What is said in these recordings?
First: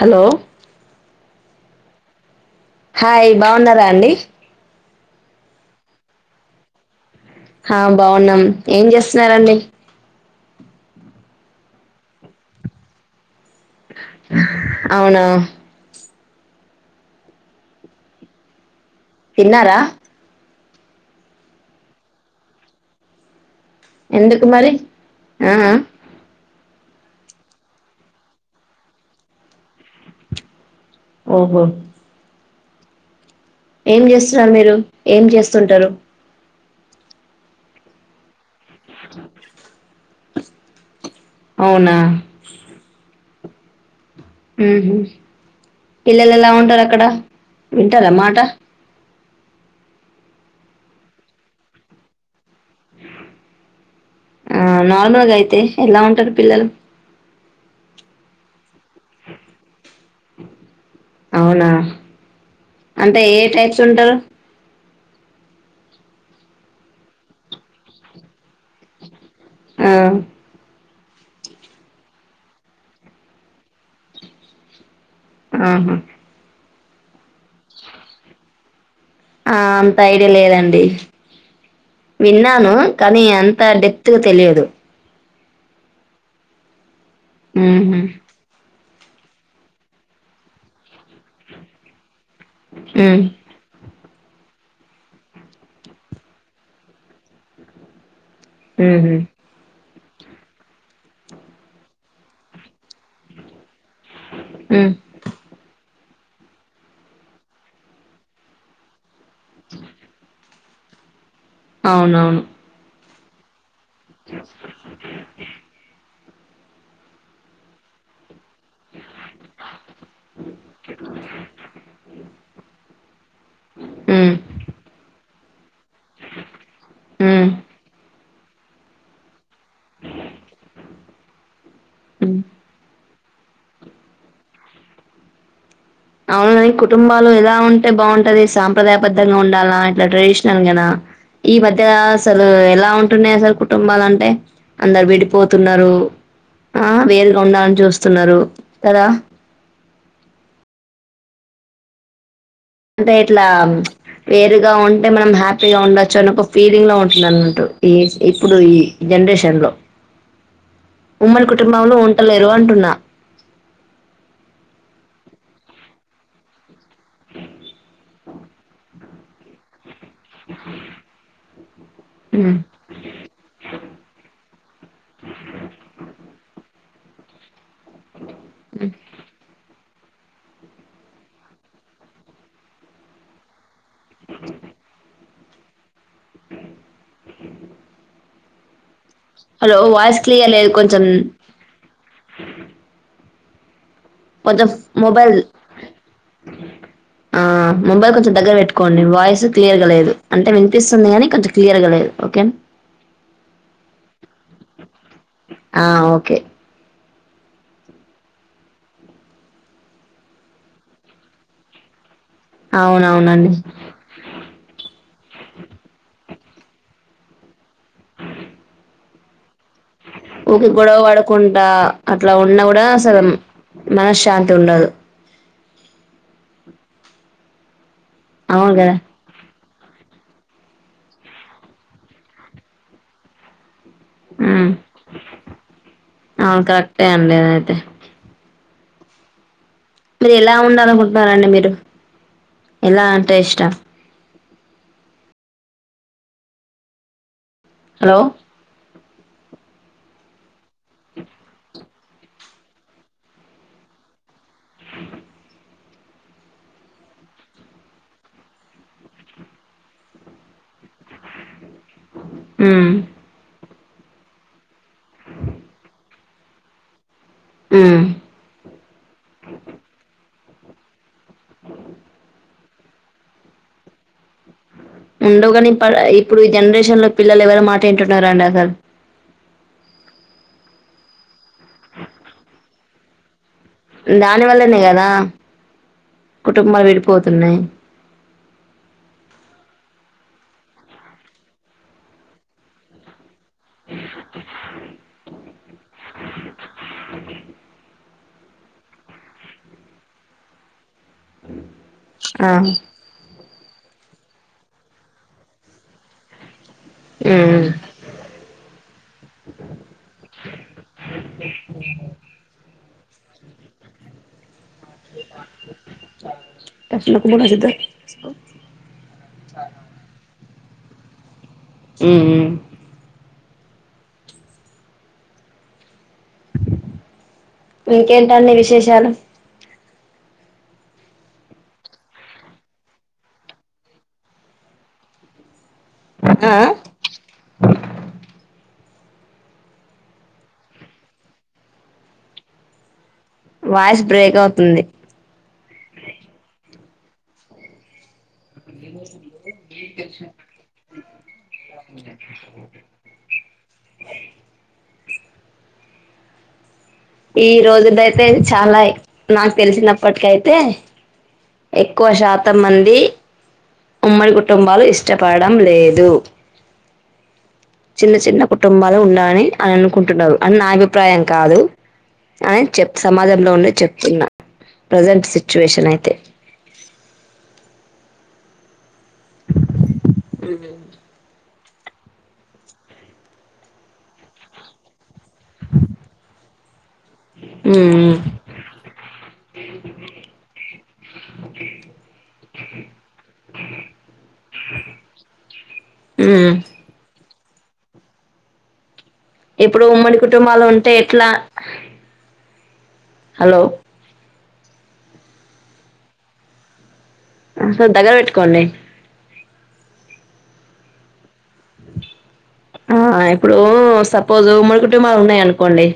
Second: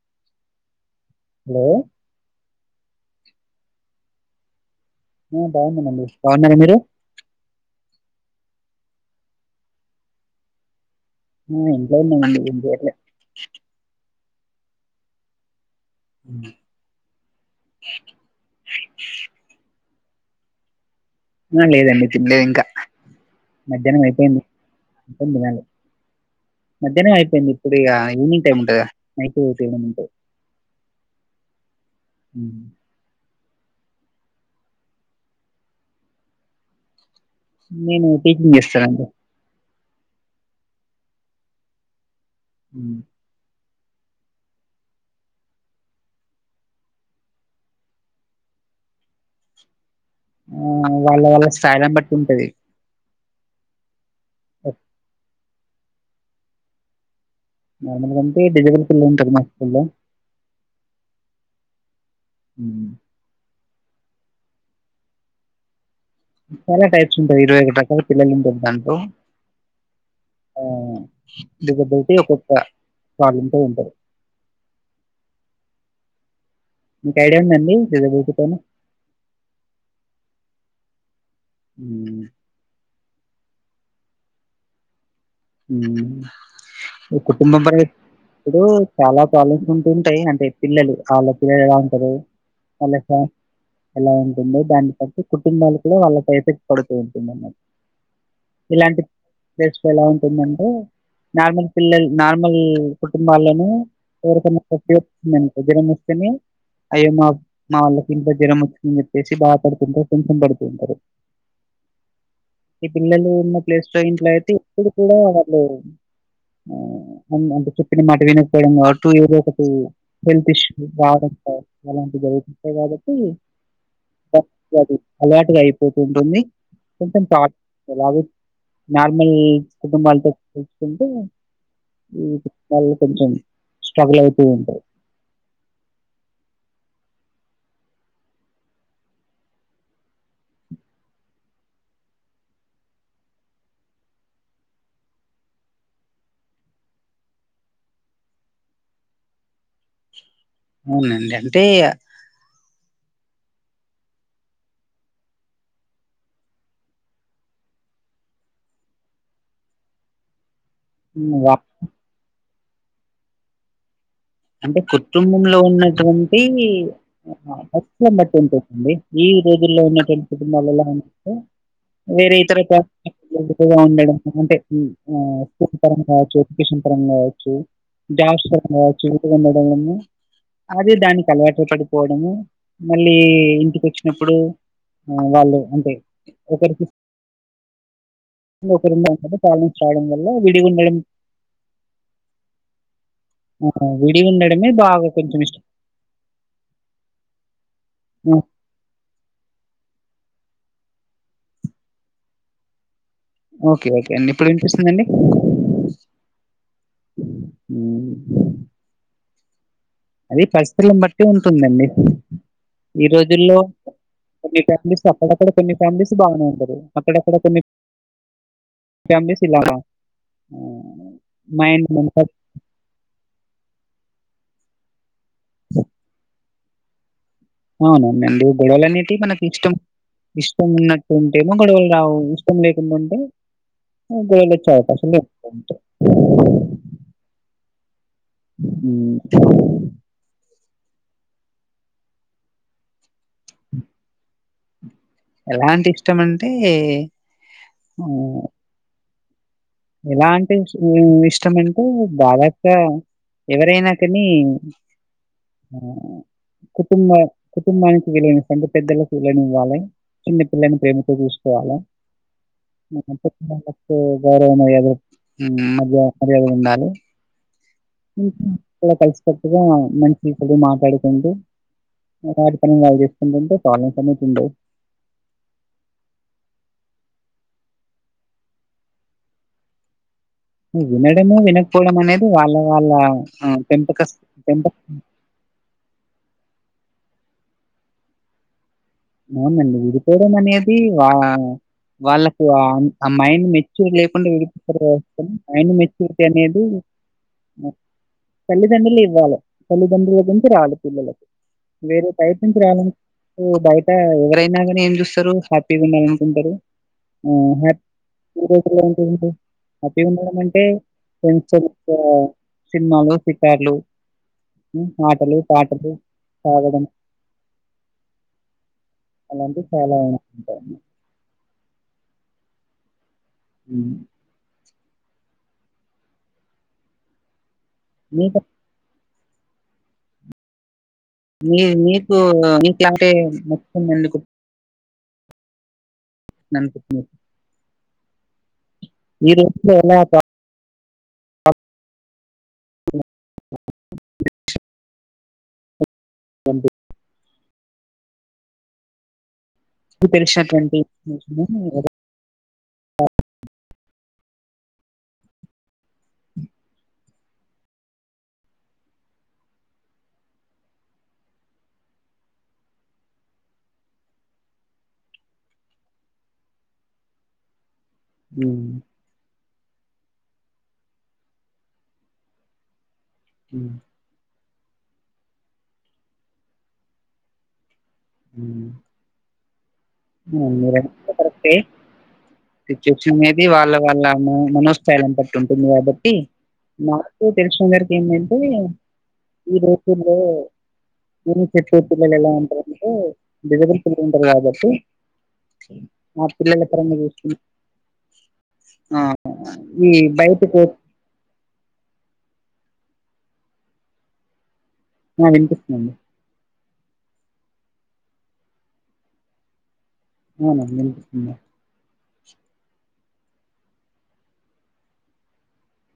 Hello hello hi బావుఉన్నారా అండి ఆ బాగున్నా మ్ అండి బాగున్నార మీరు ఆ బాగున్నాం ఏం చేస్తున్నార అండి అ ఇంట్లోనే మళ్ళి ఏమ్ చేయట్లే అవునా ఉ తిన్నారా ఆ లేదండి తిన్లేదు ఇంకా మధ్యాహ్నం అయిపోయింది ఎందుకు మరి అ ఆ తినలే ఆ మధ్యానం అయిపోయింది ఇప్పుడు ఇక ఈవెనింగ్ టైమ్ ఉంట అదికదా నైటు సేవేను ఉంట ఓహో మ్ ఏం చేస్తు ఉన్నారు మీరు ఏం చేస్తు ఉంటారు నేను టీచింగ్ చేస్తా అండి అవునా ఉ ఉహు పిల్లలు ఎలా ఉంటారు అక్కడ వింటారా మాట ఆ వాళ్ళ వాళ్ళ స్థాయిరామ్ బట్టి ఉంట అది ఆ నార్మల్గా అయితే ఎలా ఉంటారు పిల్లలు నార్మల్గా అంటే డిజిటల్ కిల్ ఉంటంది మా స్కూల్ల్లో అవునా ఉ అంటే ఏ టైప్స్ ఉంటారు చాలా టైప్స్ ఉంటాయి ఇరవై ఐదు రకాల పిల్లలు ఉంటారు దాంట్లో ఆ దగ్గర బట్టి ఒక్కొ ఒక్క ప్రాబ్లమ్స్ తోఉంటారు ఆహా మీకు ఐడియా ఉంద అండి [inaudible] ఆ అంత ఐడియా లేదండి ఉమ్ విన్నాను కానీ అంత డెప్త్గా తెలియదు మ్ ఒక కుటుంబుమ్ మెంబరే ఊహు ఇప్పుడు చాలా ప్రాబ్లమ్స్ ఉంటుంటయి అంటే పిల్లలు ఆళ్ళ పిల్లలు ఎలా ఉంటరు ఆళ్ళ ఫ్యా ఊ ఎలా ఉంటుందో దాన్ని పట్టి కుటుంబాల కూడా వాళ్ళపై ఎఫెక్ట్ పడుతూ ఉంటుంది అనమా ఇలాంటి ఉహు ప్లేస్లో ఎలా ఉంటుందంటే నార్మల్ పిల్లలు నార్మల్ కుటుంబాల్లను ఎవరికైన ఉ [unintelligible] వచ్చిందనుకో జ్వరం వస్తనే అయ్యో మా మా వాళ్ళకి ఇంత జ్వరం వ చ్చిందని చెప్పేసి బాధ పడుతుంటరు, టెన్షన్ పడుతుంటరు. అవునవును. ఈ పిల్లలు ఉన్న ప్లేస్లో ఇంట్లో అయితే ఎప్పుడు కూడా వాళ్ళు అంటే చెప్పినా మాట వినకపోవడం కావచ్చు ఏదో ఒకటి హెల్త్ ఇష్యూ, బాధ అలాంటివి అయితుంటయి కాబట్టి ఉ [inaudible] అలటుగా అయిపోతు ఉంటుంది, కొంచెం ఉ థాట్ ఎలాగు నార్మల్ కుటుంబాలతో చూసుకుంటే ఈ ఉ కుటుంబాలలో కొంచెం స్ట్రగుల్ అయితూ ఉంటరు. అవున కాని కుటుంబాలు ఎలా ఉంటే బావుంటది సాంప్రదాయబద్దంగా ఉండాల్నా ఇట్లా ట్రెడిషనల్గనా ఈ మధ్య అసలు ఎలా ఉంటున్నాయి అసలు కుటుంబాలు అంటే. అందరు విడిపోతున్నరు, ఆ వేరుగా ఉండాలని చూస్తున్నరు కదా. అవునండి అంటే అంటే ఇట్లా వేరుగా ఉంటే మనం హ్యాపీగా ఉండొచ్చు అని ఒక ఫీలింగ్లో ఉంటుంన్నరు అన్నట్టు ఈ ఇప్పుడు ఈ ఈ జనరేషన్లో ఉమ్, ఉమ్మడి వా- కుటుంబంలో ఉంటలేరు అంటున్నా. అంటే కుటుంబంలో ఉన్నటువంటి ఆ పరిస్థితులను బట్టి ఉంటుంది ఈ రోజుల్లో ఉన్నటువం కుటుంబాలల్లా గాని చూస్తే వేరే హ్మ్. ఇతర [inaudible] ఉండడం అంటే ఆ స్కూల్ పరంగా కావచ్చు, ఎడ్యుకేషన్ పరంగా కావచ్చు జాబ్స్ పరంగా ఉండడం గాని అది దాని అలవాటు పడిపోవడము మళ్ళీ ఇంటికి వచ్చినప్పుడు ఆ వాళ్ళు అంటే ఒకరికి ఒకరి మాటలు హలో ప్రాబ్లమ్స్ రావడం వాయిస్ వల్లా క్లియర్ లేదు విడిగుండడం కొంచెం ఆ కొంచెం విడిగుండడమే బాగా మొబైల్ కొంచెం ఇష్ ఆ మొబైల్ కొంచెం హ్మ్. దగ్గర పెట్ కొన్ని వాయిస్ క్లియర్గా లేదు అంటే వినిపిస్తుంది కానీ కొంచం క్లియర్గా లేదు ఓకేనా. ఓకే ఓకే అండి ఇప్పుడు వినిపిస్తుందండి. ఆ ఓకే హ్ అది పరిస్థితులను బట్టి ఉంటుందండి, ఈ అవునవునండి రోజుల్లో కొన్ని ఫ్యామిలీస్ అక్కడక్కడ కొన్ని ఫ్యామిలీస్ బాగనే ఉంటరు అక్కడక్కడ కొన్ని ఫ్యామిలీస్ ఇలా ఆ! ఊకే గొడవ పడుకుంటా మైండ్ మనక అట్లా ఉన్నా కూడా అసలు మనశ్శాంతి ఉండదు. అవును అండి అవును గొడవలు కదా అనేటియి మనకిష్టం. ఇష్టం ఉన్నట్టుంటేమో గొడవలు రావు, ఇష్టం లేకుండా ఉంటే గొడవలు ఉమ్ వచ్చే అవకాశాలు ఎక్కువ ఉంటయి. అవును కరెక్టే అండి అదైతే. ఉ మీరు ఎలా ఉండాలనుకుంటున్నారంండి మీరు ఎలా అంటే ఇష్ట ఎలా అంటే ఇష్టం అంటే ఓ హలో ఎలా అంటే ఉ ఇష్టం అంటే దాదాపుగా ఎవరైనా కాని ఉ కుటుంబ కుటుంబానికి వీలై సంటే పెద్దలలకు వీలైనే ఇవ్వాలి చిన్న పిల్లని ప్రేమతో చూసుకోవాలా ఉమ్ మనంత మనతో గౌరవ మరియ ఉ మరియ మరియాదు గా ఉండాలి ఉ ఉహు కూడా కలిసికట్గా మంచి చెడు మాట్లాడుకుంటూ మాటాడు కాని వాల్ చేసుకుంటూ ఉంటే కామెంట్ అనేది ఉండదు ఉండువు కాని ఇపాడ ఇప్పుడు ఈ జనరేషన్ లో పిల్లలు ఎవరు మాట ఇంటున్నారంండి అసలు ఉ వినడము వినకపోవడం అనేది వాళ్ళ వాళ్ళ ఆ పెంపక దాని పెంపక వల్లనే కదా కుటుంబాలు విడిపోతున్నాయ్ అవునండి విడిపోవడం అనేది వా వాళ్ళకు ఆ మైండ్ మెచ్ చుర్ లేకుండా విడిపోతారు కావచ్చు మైండ్ మెచ్యూరిటీ అనేది ఆ తల్లిదండ్రులు ఇవ్వాలి తల్లిదండ్రుల గుంచి రాలి పిల్లలకి వేరే బైట్ ఆ నుంచి ర్యాంకు బయిట్ ఇకా ఎవరైనా గానీ ఏం చూస్తారు హ్యాపీగా ఉండాల అనుకుంటారు ఉ హ్యాప్ ట్రీట్ అంటే ఏంటి హ్యాపీగా ఉండడం అంటే జైన్ చ సినిమాలో ఫికార్లు ఉ ఆటలు, పాటలు సాగడం నాకు కూడా సిద్ద అలాంటి చాలాకుంటారు అండి ఉ ఉ ఉ మీకు ఇంకేంటండి విశేషాలు మీ మీకు మీకులాంటే మెచ్చుకున్నందుకు ఆ నాన్ కోసమే మీరు ఎలా బా వాయిస్ బ్రేక్ అవుతుంది ట్వంటీ ఏ వసందు మీకు తెలిసినటువంటి నేశ్నో వడ ఈ రోజుదయితే చాలా ఐ నాకు తెలిసినప్పటికే అయితే ఎక్కువ శాతం మంది ఉమ్మడి కుటుంబాలు ఇష్టపడడం లేదు చిన్న చిన్న హ్మ్. కుటుంబాలు ఉండడాలి అని అనుకుంటున్నారు అని నా అభిప్రాయం కాదు అని చెప్ సమాజంలో ఉండే చెప్తున్నా ప్రజెంట్ సిచ్యువేషన్ అయితే ఉ అ మీరేనా సిచ్యుయేషన్ అనేది వాళ్ళ వాళ్ళ మా మనోస్థాయిలని పట్టి ఉంటుంది కాబట్టి మా కో తెలిసు అందరికీ ఉమ్ ఏంటంటే ఈ రోజుల్లో ఊరు నుంచి వచ్చే పిల్లలు ఎలా ఉంటారంటే దిగబడి సైడ్ ఉంటారు కాబట్టి మా ఉమ్ పిల్లల్ని ఎక్కడైనా చుసిన. ఆ ఈ బైటికి. తేట్ల. హలో. వినిపిస్తుందండి కొంచెం దగ్గర పెట్టుకోండి. అవునా వినిపిస్తుందా. ఆ ఇప్పుడు సపోజ్ మూడు కుటుంబాలు ఉన్నాయనుకోండి.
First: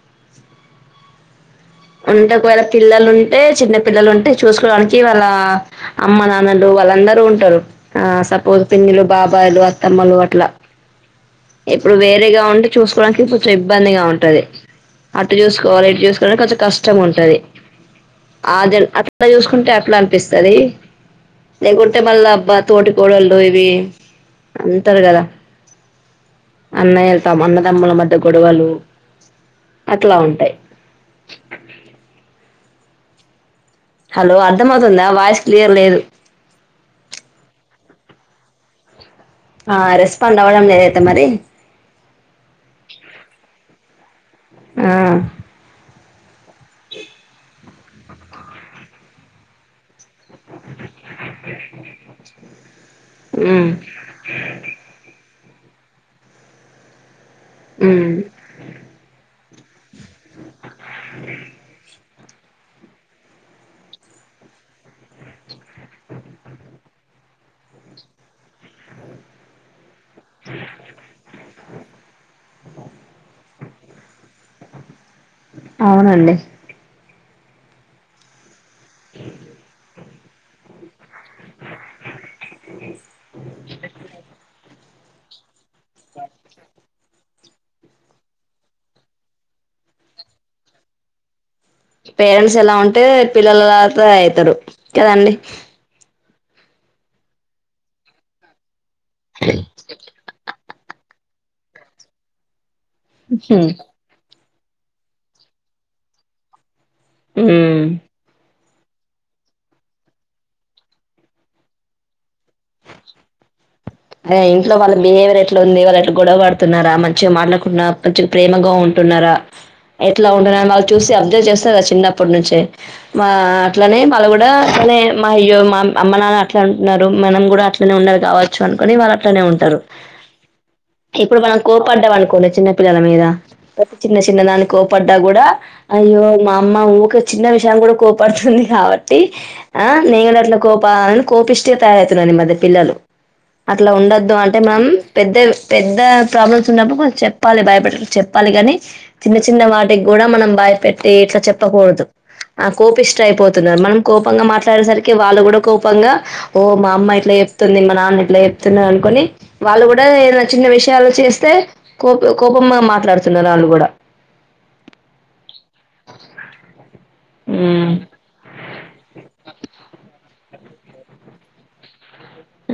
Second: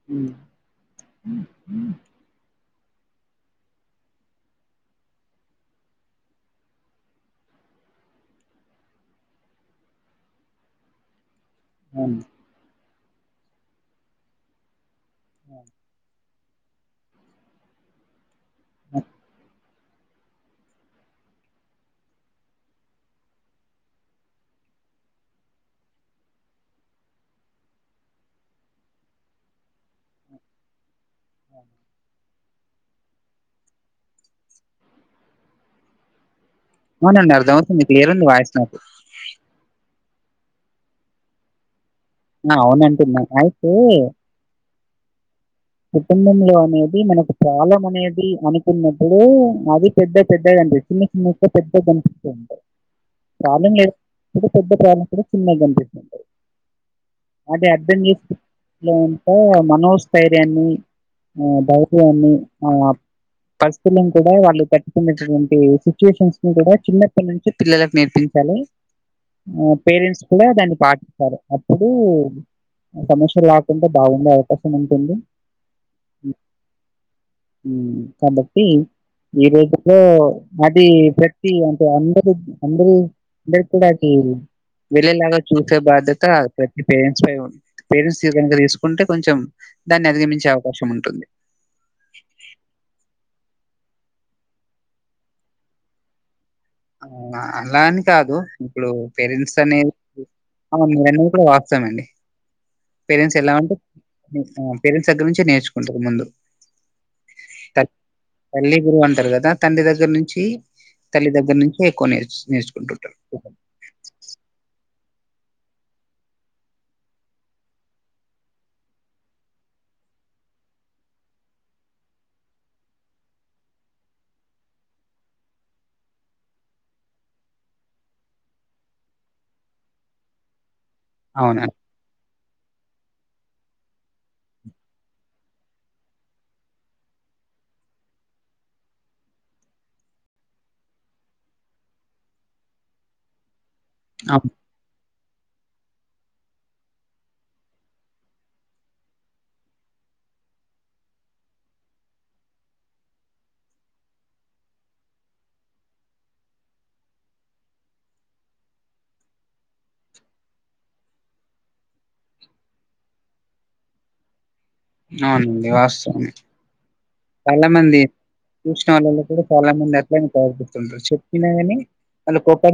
ఉ అంటే ఒకవేళ పిల్లలు ఉంటే చిన్న పిల్లలుంటే చూసుకోవడానికి వాళ్ళ. అమ్మ నాన్నలు వాళ్ళందరూ ఉంటారు. ఆ సపోజ్ పిన్నులు బాబాయ్ల్ అత్తమ్మలు అట్ల. ఇప్పుడు అవును వేరేగా ఉంటే చూసుకోవడానికి కొంచెం ఇబ్బందిగా ఉంటది. అటు చూసుకోవాలే ఇటు చూసు. కొంచం కష్టం ఉంటది. అది అట్లా చూసుకుంటే అట్లా అనిపిస్తది. లేకుంటే మళ్ళా అబ్బా. తోటి కోడళ్ళు ఇవి అంటరు కదా. అన్నయ్యల తో అన్నదమ్ముల మధ్య గొడవలు. అట్లా ఉంటాయి. హలో అర్థమవుతుందా, వాయిస్ క్లియర్ లేదు. అవునండి అర్థమవుతుంది క్లియర్ ఉంది వాయిస్ నాకు. ఆ రెస్పాండ్ అవ్వడం లేదైతే మరి. అవునండి అయితే. ఆ కుటుంబంలో అనేది మనకు కాలం అనేది అనుకున్నప్పుడు అది. పెద్ద పెద్దగండి చిన్న చిన్న యే పెద్దగా కనిపిస్థాయి ఉమ్ ప్రాబ్లమ్ లేదు. ఎంత పెద్ద ప్రాబ్లమ్ కూడా చిన్నగా కనిపిస్తది. అంటే అర్ధం ఉమ్ చేసుకునేది అంటే మనోజ్. స్థైర్యాన్ని. ఆ దైర్యాన్ని. ఆ పరిస్థితులను కూడా వాళ్ళు పెట్టుకున్నటు వంటి సిచ్యువేషన్స్ ని కూడా చిన్న. అక్కటి నుంచి పిల్లలకు నేర్పించాలి. ఆ పేరెంట్స్ కూడా దాన్ని పాటించాలే. అప్పుడు సమస్యలు కాకుండా బాగుండే అవకాశం ఉంటుంది. అవునండి. కాబట్టి ఈ రోజుల్లో అది. అంటే అందరు అందరు అందరి కూడా వెళ్ళేలాగా చూసే బాధ్యత. త తప్పితే. పేరెంట్స్ నీ కనుక తీసుకుంటే కొంచెం. దాన్ని అధిగమించే అవకాశం ఉంటుంది. పేరెంట్స్ ఎలా ఉంటే పిల్లలు అలా ఐతారు కదాండి. అవునా అలా అని కాదు ఇప్పుడు పేరెంట్స్ అనేది. అవును మీరన్నది కూడా వాస్తవమే నండి. పేరెంట్స్ ఎలా ఉంటే. పేరెంట్స్ దగ్గర నుంచే నేర్చుకుంటారు ముందు. ఉమ్ తల్లి గురువు అంటారు కదా. తండ్రి దగ్గర నుంచి. తల్లి దగ్గర నుంచి ఎక్కువ నేర్చుకుంటుంటారు. అ ఇంట్లో వాళ్ళ బిహేవియర్ ఎట్లా ఉంది. వాళ్ళు గొడవడుతున్నారా. మంచిగా మాట్లాడుకుంటన్నన్నార మంచిగా ప్రేమగా ఉంటున్నారా. ఎట్లా ఉంటుందని వాళ్ళు చూసి అబ్జర్వ్ చేస్తారు కదా చిన్నప్పటి నుంచే. అట్లనే వాళ్ళు కూడా అట్లనే మా అయ్యో మా అమ్మ నాన్న అట్లానే అంటున్నారు మనం కూడా అట్లనే ఉండాలే కావచ్చు అనుకొని వాళ్ళు అట్లానే ఉంటారు. ఇప్పుడు మనం అవునండి. కోరు. కోపడ్డ అనుకోండి చిన్న పిల్లల మీద ప్రతి చిన్న చిన్న దానికి కోపడ్డా కూడా అయ్యో మా అమ్మ ఉకే చిన్న విషయాన్ని కూడా కోపడుతుంది కాబట్టి ఆ నేను కూడా అట్లా కోపా అ కోపిష్టి అని తయారతున్నారు ఈ మధ్య పిల్లలు అట్లా ఉండదు అవును. అంటే మనం పెద్ద పెద్ద ప్రాబ్లమ్స్ ఉన్నప్పుడు కొంచం చెప్పాలి భయపెడ చెప్పాలి కానీ చిన్న చిన్న వాటికి కూడా మనం భయపెట్టి ఇట్లా చెప్పకూడదు ఆ కోపిష్ట అయిపోతున్నారు మనం కోపంగా మాట్లాడేసరికి వాళ్ళు కూడా కోపంగా ఓ మా అమ్మ ఇట్లా చెప్తుంది మా నాన్న ఇట్లా చెప్తున్నారు అనుకొని వాళ్ళు కూడా ఏనా చిన్న విషయాలు చేస్తే కోప కోపం మాట్లాడుతున్నారు వాళ్ళు కూడా అవునండి వాస్తవమే చాలా ఉమ్, మంది చూసిన వాళ్ళలో కూడా చాలా మంది అట్లనే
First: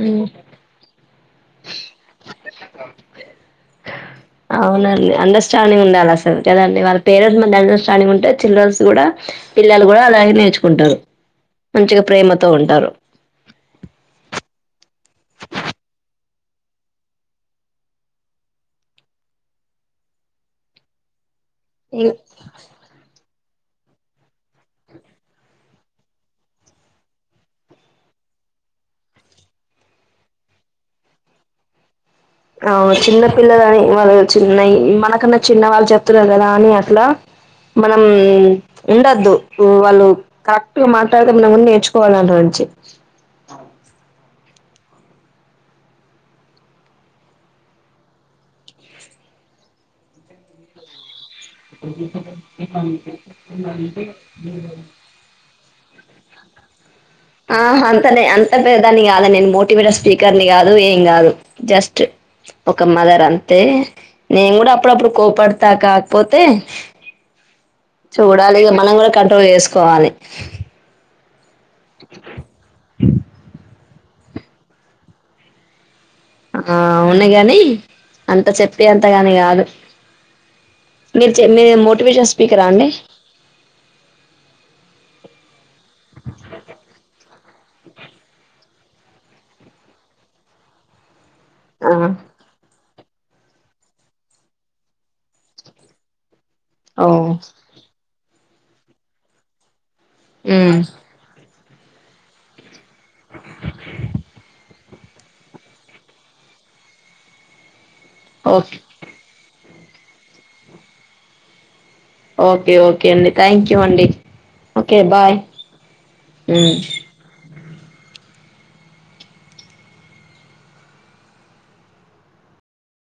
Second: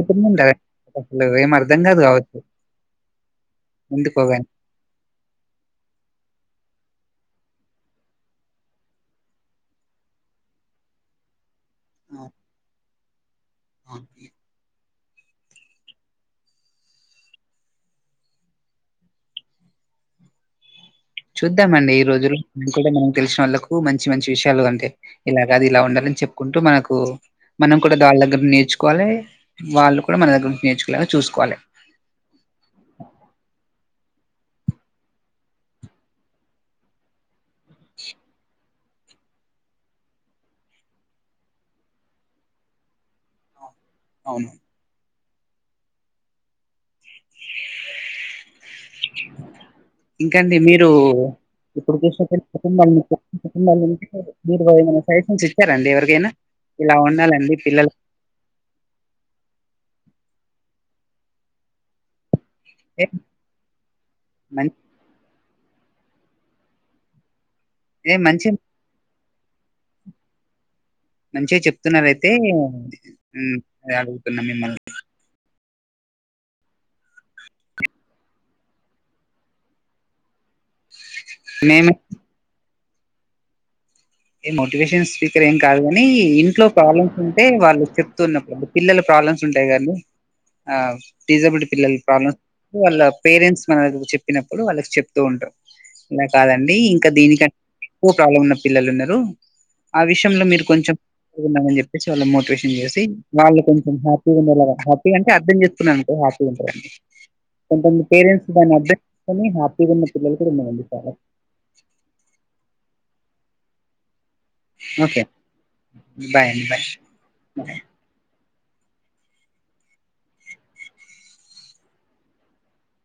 ఉమ్, [unintelligible] నువ్వు ఏం అర్ధం కాదు కావచ్చు ఎందుకోగాని అవునండి అండర్స్టాంగ్ ఉండాలి అసలు కదండి వాళ్ళ పేరెంట్స్ మ అండర్స్టాంగ్ ఉంటే చిల్డ్రన్స్ కూడా పిల్లలు కూడా అలాగే నేర్చుకుంటారు మంచిగా ప్రేమతో ఉంటారు అక చూద్దామండి ఈ రోజులు అ కూడా మనం తెలిసిన వాళ్ళకు మంచి మంచి విషయాలు అంటే ఇలాగా కాదు ఇలా ఉండాలని చెప్పుకుంటూ మనకు మనం కూడా వాళ్ళ దగ్గర నేర్చుకోవాలి వాళ్ళు కూడా మన దగ్గర నుంచి నేర్చుకోనేలాగా చూసుకోవాలి ఆ చిన్నపిల్లలు అని వాళ్ళు చిన్న మనకన్నా చిన్నవాళ్ళు చెప్తున్నారు కదా అని అట్లా మనమ్ ఉండద్దు వాళ్ళు కరెక్ట్ గా మాటడితే మనం కూడ నేర్చుకోవాలి వాళ్ళ నుంచి అవును ఇంకాండి మీరు [unintelligible] లైసెన్స్ ఇచ్చారండి ఎవరికైనా ఇలా ఉండాలండి ఆ పిల్లలు అంత పెద్దదాన్ని కాదు నేను మోటివేటర్ స్పీకర్ ని కాదు ఏం కాదు జస్ట్ ఒక మదర్ అంతే నేను కూడా అప్పుడప్పుడు కొప్పడత కా పోతే మంచి మంచి చూడాలి ఇక మనం కూడా కంట్రోల్ చేసుకోవాలి మంచిగా చెప్తున్నారయితే అడుగుతున్నా మిమ్మల్ని ఆ అవును గాని అంత చెప్పి అంతదాని కాదు మీరు చెప్పే మీరు మేము మోటివేషన్ స్పీకరాండి ఏ మోటివేషన్ స్పీకర్ ఏం కాదు ని ఇంట్లో ప్రాబ్లమ్స్ ఉంటే వాళ్ళు చెప్తున్నప్పుడు పిల్లల ప్రాబ్లమ్స్ ఉంటాయి గా అండి డిసబులిటీ ఆ పిల్లల ప్రాబ్లమ్స్ వాళ్ళ పేరెంట్స్ మనకు చెప్పినప్పుడు వాళ్ళకి చెప్తూ ఉంటారు ఇలా కాదండి ఓ ఇంకా దీనికంటే ఎక్కువ ప్రాబ్లం ఉన్న పిల్లలు ఉన్నారు ఆ విషయంలో మీరు మ్ కొంచెం [inaudible] అని చెప్పేసి వాళ్ళ మోటివేష షన్ చేసి వాళ్ళు కొంచె హ్యాపీగా ఉండేలాగ హ్యాపీ అంటే అర్థం చేస్తుకున్నా అంట హ్యాపీగా ఉంటారు కొంతమంది పేరెంట్స్ దాన్ని ఓకే అర్థం చేసుకొని హ్యాపీగా ఉన్న పిల్లలు కూడా ఉన్నారండి చాలా ఓకే ఓకే అండి థ్యాంక్ యూ అండి ఓకే బాయ్ బాయ్ అండి బాయ్